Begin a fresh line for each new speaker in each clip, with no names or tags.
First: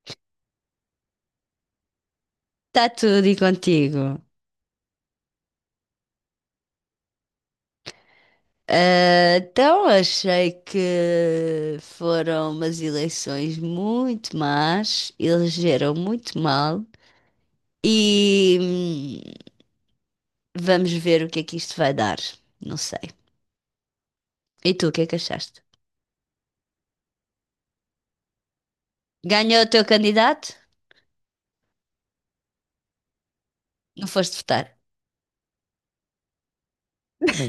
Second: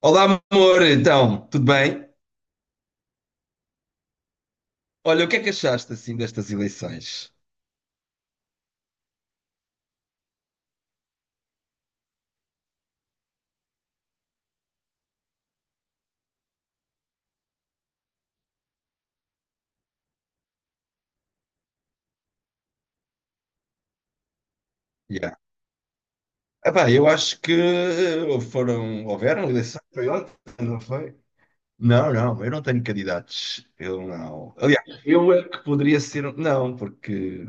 Olá, amor, então, tudo bem?
Está tudo e contigo.
Olha, o que é que achaste assim destas eleições?
Então, achei que foram umas eleições muito más, elegeram muito mal e vamos ver o que é que isto vai dar. Não sei. E tu, o que é que
Yeah.
achaste?
Epá, eu acho que houveram
Ganhou o
eleições,
teu
foi ontem,
candidato?
não foi? Não, não, eu não tenho candidatos.
Não
Eu
foste
não.
votar?
Aliás, eu é que poderia ser. Não, porque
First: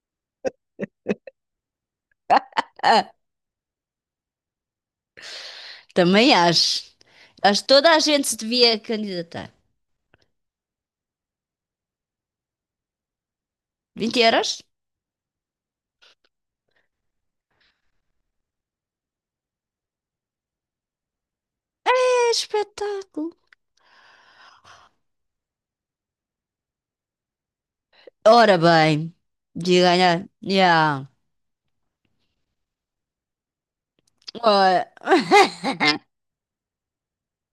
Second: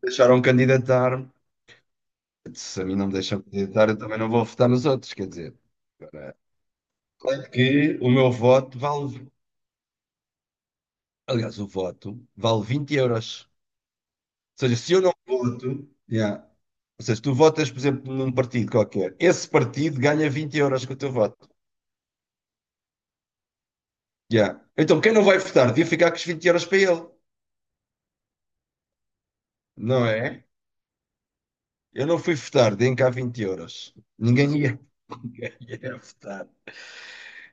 deixaram candidatar-me. Se a mim não
Ah,
me deixam candidatar, eu também não vou votar nos outros, quer dizer.
também
Agora,
acho.
claro
Acho que toda
que
a
o
gente
meu
se
voto
devia
vale.
candidatar.
Aliás, o voto vale 20 euros.
Vinte euros?
Seja, se eu não voto, yeah. Ou seja, tu votas, por exemplo, num partido qualquer, esse partido ganha 20 euros com o teu voto.
É espetáculo.
Yeah. Então, quem não vai votar devia ficar com os vinte euros para ele,
Ora bem, de
não
ganhar.
é?
Yeah.
Eu não fui votar, deem cá 20 euros. Ninguém ia,
Ora.
ninguém ia votar.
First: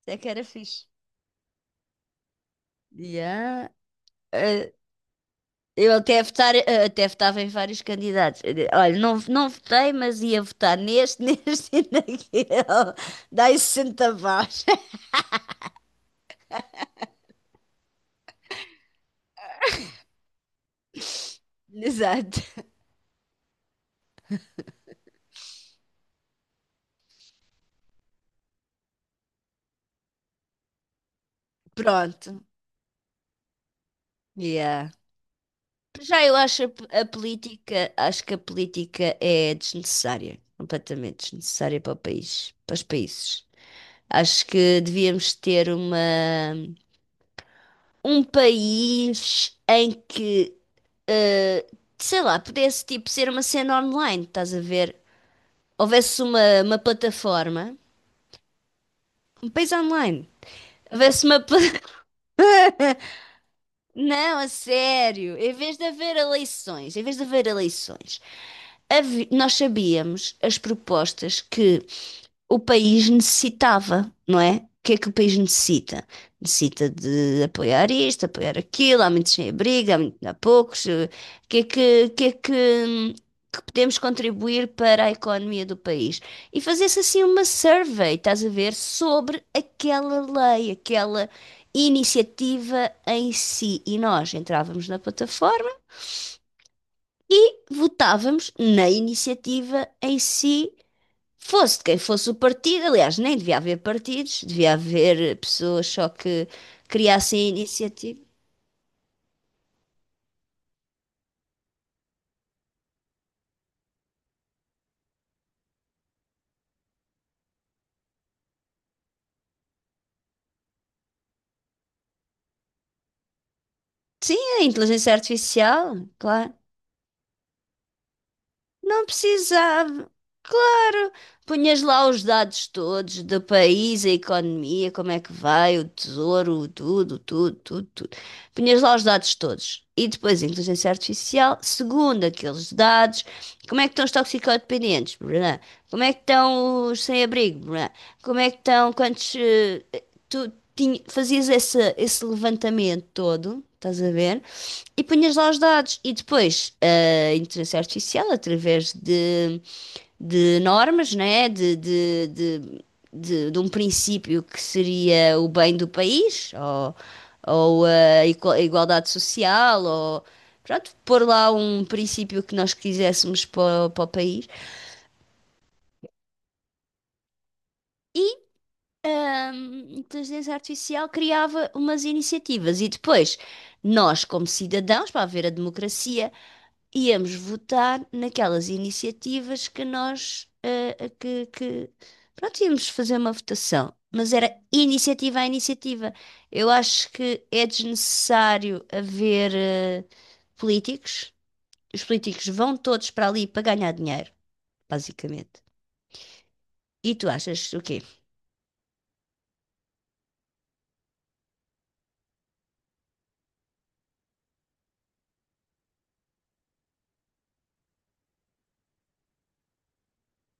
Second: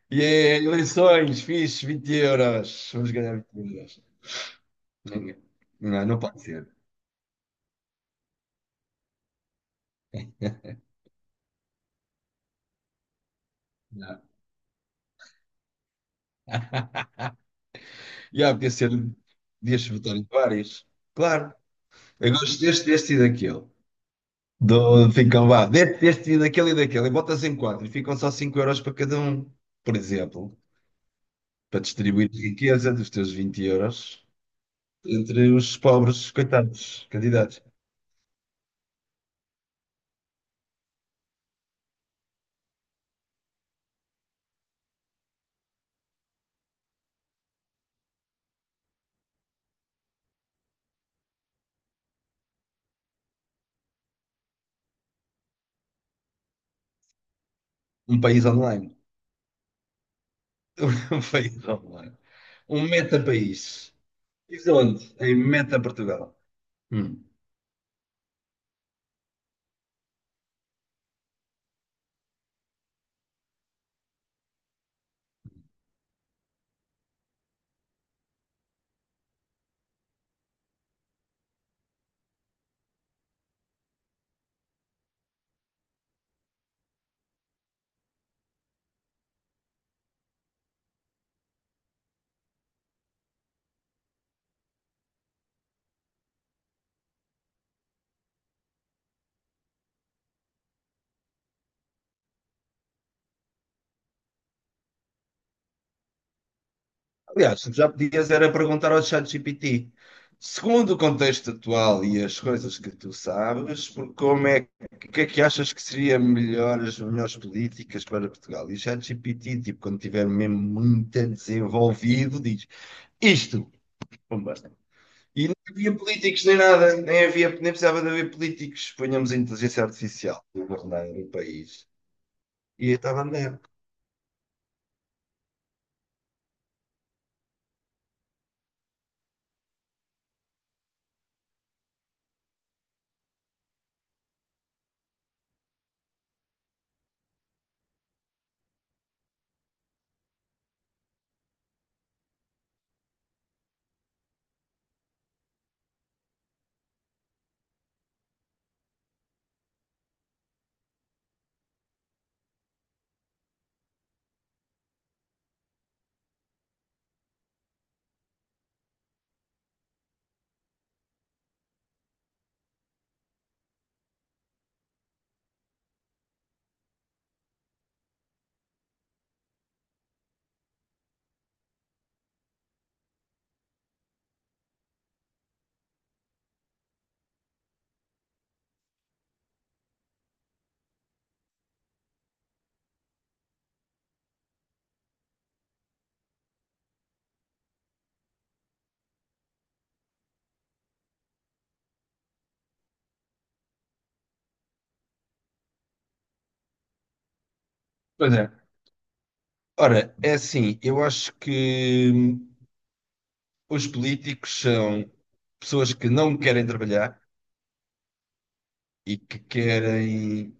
Isso
E
é que era
yeah,
fixe.
eleições, fixe, 20 euros. Vamos ganhar
Yeah.
20 euros.
Eh,
Ninguém.
eu
Não, não
até
pode
votar,
ser.
até votava em vários candidatos. Olha, não votei, mas ia votar neste, neste e naquele. Dá-lhe 60
Não.
votos.
Yeah, podia ser, podias votar em vários. Claro, eu gosto
Exato.
deste, deste e daquele. Ficam, vá, deste, deste e daquele e daquele, e botas em quatro, e ficam só 5 euros para cada um, por exemplo, para distribuir a
Pronto.
riqueza dos teus 20 euros
Yeah.
entre os
Já
pobres,
eu acho a
coitados, candidatos.
política, acho que a política é desnecessária, completamente desnecessária para o país, para os países. Acho que devíamos ter um país em que sei lá, pudesse tipo ser uma cena online, estás a ver? Houvesse uma plataforma,
Um país online.
um país online.
Um
Houvesse
país online. Um meta-país.
Não, a
Isso onde? Em
sério. Em vez de haver
meta-Portugal.
eleições, em vez de
Hum.
haver eleições, nós sabíamos as propostas que o país necessitava, não é? O que é que o país necessita? Necessita de apoiar isto, apoiar aquilo, há muitos sem abrigo, há poucos. O que é que, o que é que podemos contribuir para a economia do país? E fazer-se assim uma survey, estás a ver, sobre aquela lei, aquela iniciativa em si. E nós entrávamos na plataforma e votávamos na iniciativa em si. Fosse de quem fosse o partido, aliás, nem devia haver partidos, devia haver pessoas só que criassem a
Aliás, já
iniciativa.
podias era perguntar ao ChatGPT, segundo o contexto atual e as coisas que tu sabes, por como é, o que é que achas que seria melhor, as melhores políticas para Portugal? E o ChatGPT, tipo, quando estiver mesmo muito desenvolvido, diz isto.
Sim,
Pumba.
a inteligência
E não havia
artificial,
políticos
claro.
nem nada, nem havia, nem precisava de haver políticos.
Não
Ponhamos a inteligência
precisava.
artificial a governar
Claro,
o
punhas
país.
lá os dados
E estava
todos
a
do
andar.
país, a economia, como é que vai, o tesouro, tudo, tudo, tudo, tudo. Punhas lá os dados todos. E depois a inteligência artificial, segundo aqueles dados, como é que estão os toxicodependentes? Brã? Como é que estão os sem-abrigo? Brã? Como é que estão quantos. Fazias esse levantamento todo, estás a ver? E punhas lá os dados. E depois a inteligência artificial, através de normas, né? De um princípio que seria o bem do país, ou a igualdade social, ou pronto, pôr lá um princípio que nós quiséssemos para, para o país. A inteligência artificial criava umas iniciativas e depois nós, como cidadãos, para haver a democracia, íamos votar naquelas iniciativas que nós pronto, íamos fazer uma votação. Mas era iniciativa a iniciativa. Eu acho que é desnecessário haver políticos. Os políticos vão todos para ali para ganhar dinheiro, basicamente. E tu achas o quê?
Pois é. Ora, é assim, eu acho que os políticos são pessoas que não querem trabalhar e que querem,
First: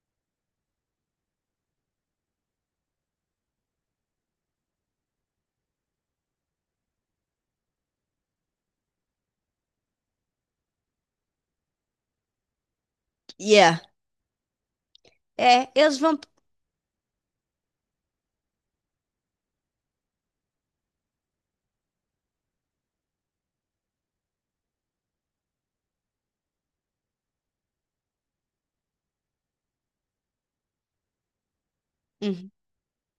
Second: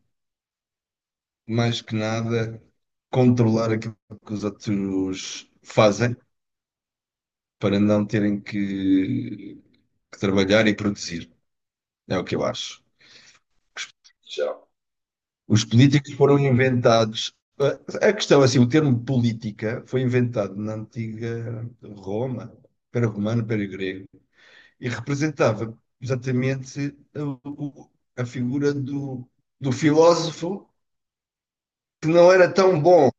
mais que nada, controlar aquilo que os outros fazem para não terem que trabalhar e produzir. É o que eu acho.
Yeah.
Já. Os
É, eles
políticos
vão.
foram inventados. A questão, é assim, o termo política foi inventado na antiga Roma, para romano, para grego. E representava exatamente a figura do filósofo que não era tão bom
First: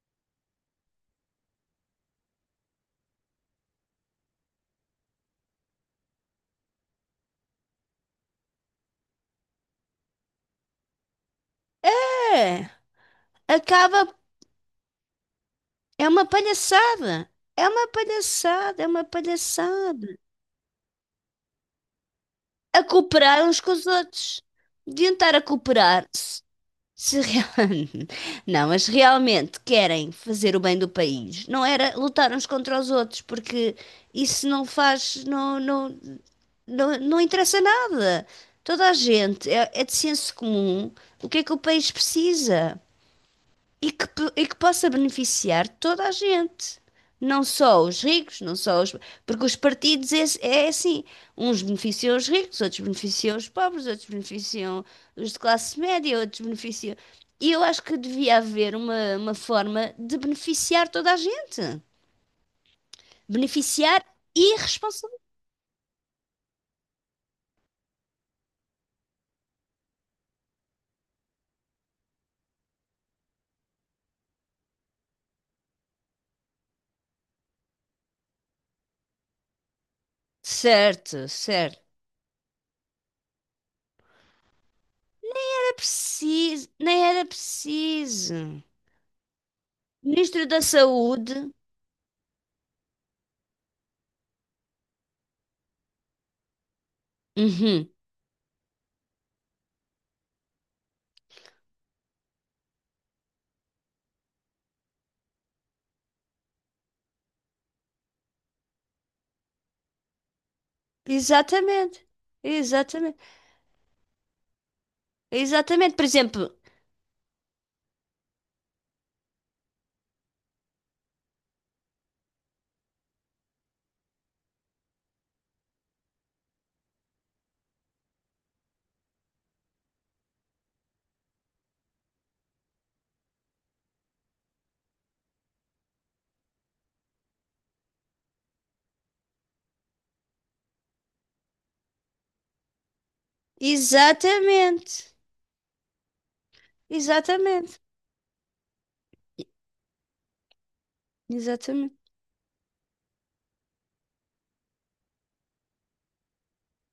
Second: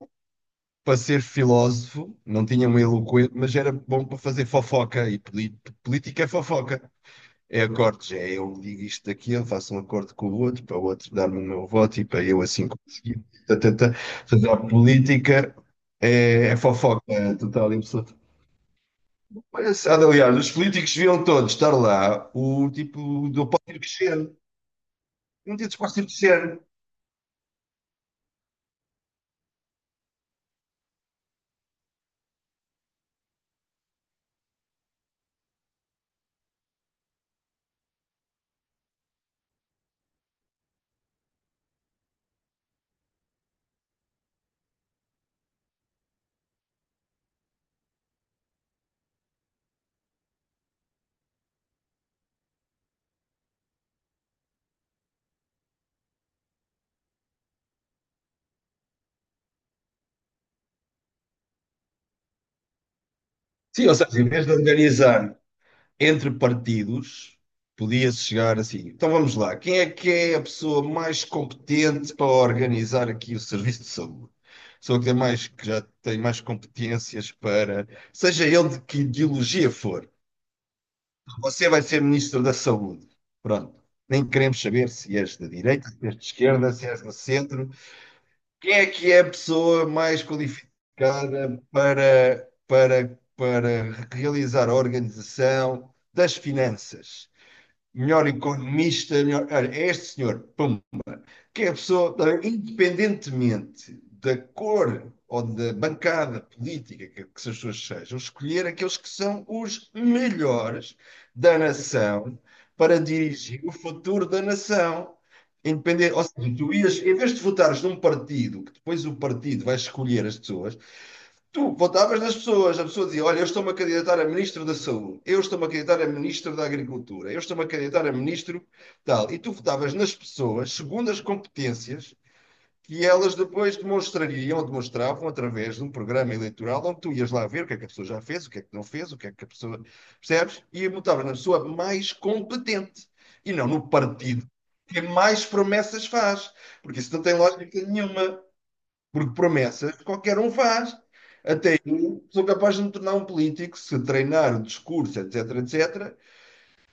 para ser filósofo, não tinha uma eloquência, mas era bom para fazer fofoca, e política é fofoca. É acordos, é eu digo isto daqui, eu faço um acordo com o outro, para o outro dar-me o meu voto e para eu assim
É,
conseguir. Tá, tá, tá.
acaba.
Portanto, a política
É uma
é
palhaçada.
fofoca
É
total e
uma
absoluta.
palhaçada, é uma
Mas,
palhaçada.
aliás, os políticos deviam todos estar lá, o
A
tipo
cooperar
do
uns com
Pódio
os
Crescente.
outros. Deviam estar a
Um dia disposto de
cooperar-se.
ser.
Se real... Não, mas realmente querem fazer o bem do país. Não era lutar uns contra os outros, porque isso não faz. Não, não, não interessa nada. Toda a gente. É de senso comum. O que é que o país precisa? E que, que possa beneficiar toda a gente. Não só os ricos, não só os. Porque os partidos é, é assim: uns beneficiam os ricos, outros beneficiam os pobres, outros beneficiam os de classe média, outros beneficiam. E eu acho que devia haver uma forma de beneficiar toda a gente.
Sim, ou
Beneficiar
seja, em vez de
e responsabilizar.
organizar entre partidos, podia-se chegar assim. Então vamos lá, quem é que é a pessoa mais competente para organizar aqui o serviço de saúde? A pessoa que tem mais, que já tem mais competências para, seja ele de que ideologia for,
Certo,
você
certo.
vai ser ministro da saúde. Pronto. Nem queremos saber se és
Nem
da
era
direita, se és de
preciso,
esquerda, se és
nem
do
era
centro.
preciso.
Quem é que é a pessoa mais
Ministro da Saúde.
qualificada para realizar a organização das finanças?
Uhum.
Melhor economista, melhor. Olha, é este senhor, pum, que a pessoa, independentemente da cor ou da bancada política que essas pessoas sejam, escolher aqueles que são os melhores da
Exatamente.
nação para
Exatamente.
dirigir o futuro da nação.
Exatamente. Por
Independente, ou
exemplo,
seja, tu ias, em vez de votares num partido, que depois o partido vai escolher as pessoas, tu votavas nas pessoas, a pessoa dizia: olha, eu estou-me a candidatar a ministro da Saúde, eu estou-me a candidatar a ministro da Agricultura, eu estou-me a candidatar a ministro tal. E tu votavas nas pessoas segundo as competências que elas depois demonstrariam, ou demonstravam através de um programa eleitoral onde tu ias lá ver o que é que a pessoa já fez, o que é que não fez, o que é que a pessoa. Percebes? E votavas na pessoa mais competente e não no partido que
exatamente.
mais promessas faz, porque isso não tem lógica
Exatamente.
nenhuma, porque promessas qualquer um faz.
Exatamente.
Eu sou capaz de me tornar um político se treinar o discurso, etc, etc.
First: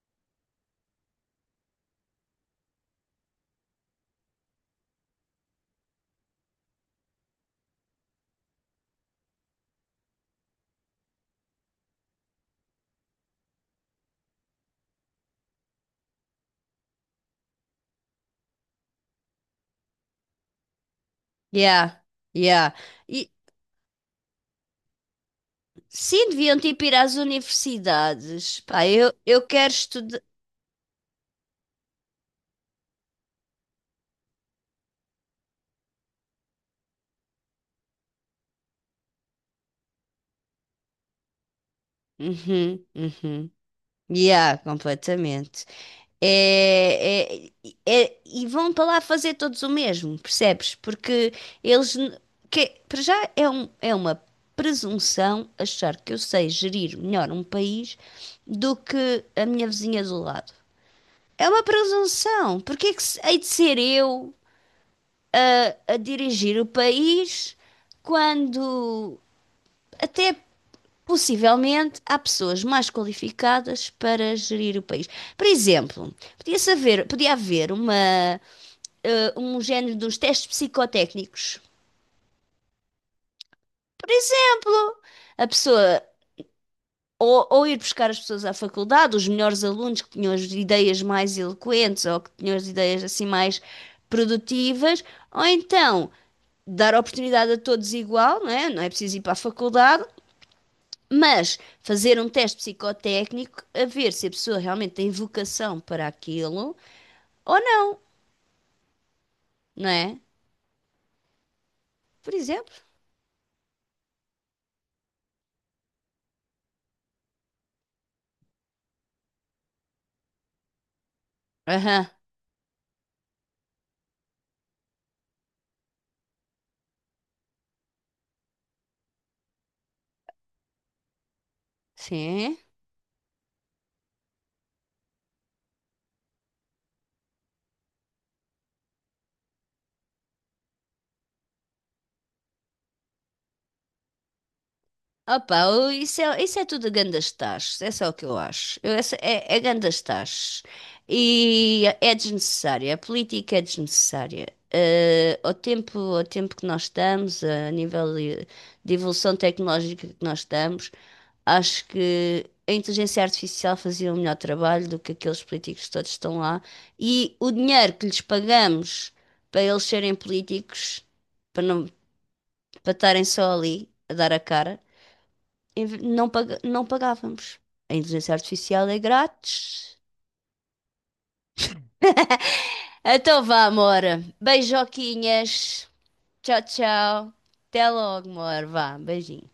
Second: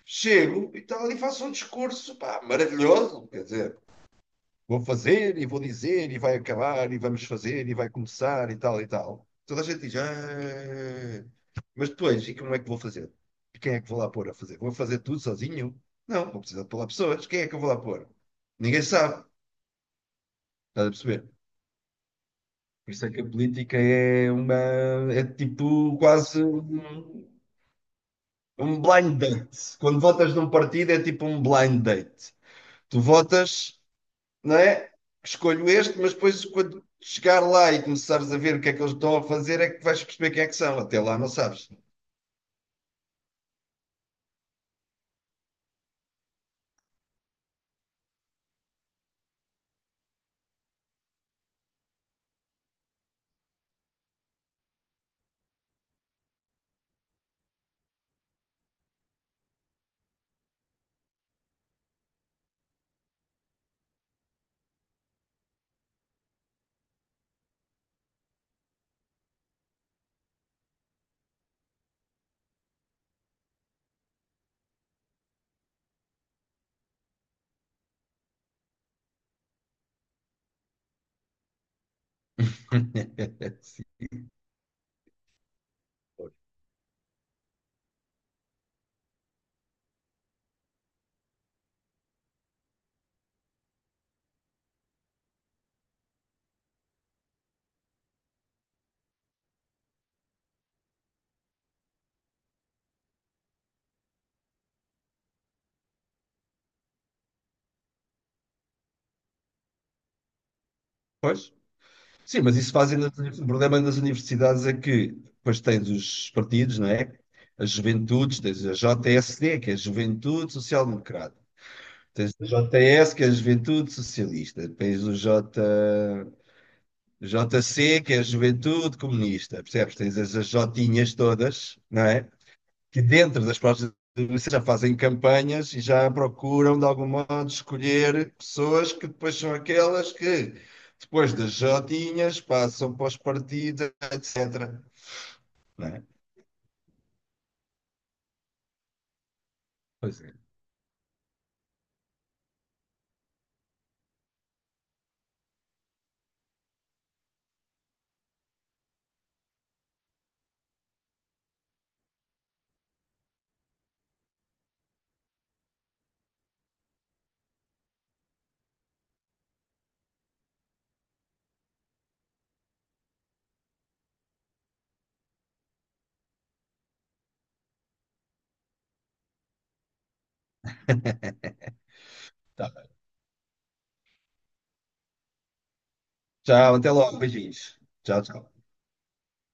Chego e tal e faço um discurso, pá, maravilhoso, quer dizer, vou fazer e vou dizer e vai acabar e vamos fazer e vai começar e tal e tal. Toda a gente diz, "Ah", mas depois, e como é que vou fazer? E quem é que vou lá pôr a fazer? Vou fazer tudo sozinho? Não, vou precisar de pôr lá pessoas. Quem é que eu vou lá pôr? Ninguém sabe. Estás a perceber?
Yeah. Yeah.
Por isso é que a
E
política é tipo
sim,
quase
deviam tipo ir às universidades.
um
Pá,
blind
eu quero
date. Quando
estudar.
votas num partido é tipo um blind date. Tu votas, não é? Escolho este, mas depois quando chegar lá e começares a ver o que é que eles estão a fazer é que vais perceber quem é que são. Até lá não sabes.
Uhum, uhum. Yeah, completamente. É, é- e vão para lá fazer todos o mesmo, percebes? Porque eles, n- para já é, é uma presunção achar que eu sei gerir melhor um país do que a minha vizinha do lado. É uma presunção. Porque é que hei de ser eu a dirigir o país quando até possivelmente há pessoas mais qualificadas para gerir o país? Por exemplo, podia haver uma um género dos testes psicotécnicos.
Sim,
Por exemplo, a pessoa ou ir buscar as pessoas à faculdade, os melhores alunos que tinham as ideias mais eloquentes ou que tinham as ideias assim mais produtivas, ou então dar oportunidade a todos igual, não é? Não é preciso ir para a faculdade, mas fazer um teste psicotécnico a ver se a pessoa realmente tem vocação para aquilo ou não, não é?
pois.
Por
Sim, mas isso
exemplo.
fazem nas o problema nas universidades é que depois tens os partidos, não é? As juventudes, tens a JSD, que é a Juventude Social Democrata.
Aham,
Tens a JS, que é a Juventude Socialista. Tens o J. JC, que é a Juventude Comunista, percebes? Tens as jotinhas todas, não é?
sim.
Que dentro das próprias universidades já fazem campanhas e já procuram, de algum modo, escolher pessoas que depois são aquelas que, depois das jotinhas, passam para os partidos, etc.
Opa,
Não é?
isso é tudo gandas tachos, é só o que eu acho. É, é gandas
Pois é.
tachos. E é desnecessária, a política é desnecessária. Eh, ao tempo que nós estamos, a nível de evolução tecnológica que nós estamos, acho que a inteligência artificial fazia um melhor trabalho do que aqueles políticos que todos estão lá. E o dinheiro que lhes pagamos para eles serem políticos, para não, para estarem só ali a dar a cara não pagávamos. A inteligência artificial é grátis.
Tá.
Então vá, amor. Beijoquinhas. Tchau,
Tchau, até logo,
tchau.
beijinhos.
Até
Tchau,
logo,
tchau.
amor. Vá, beijinho.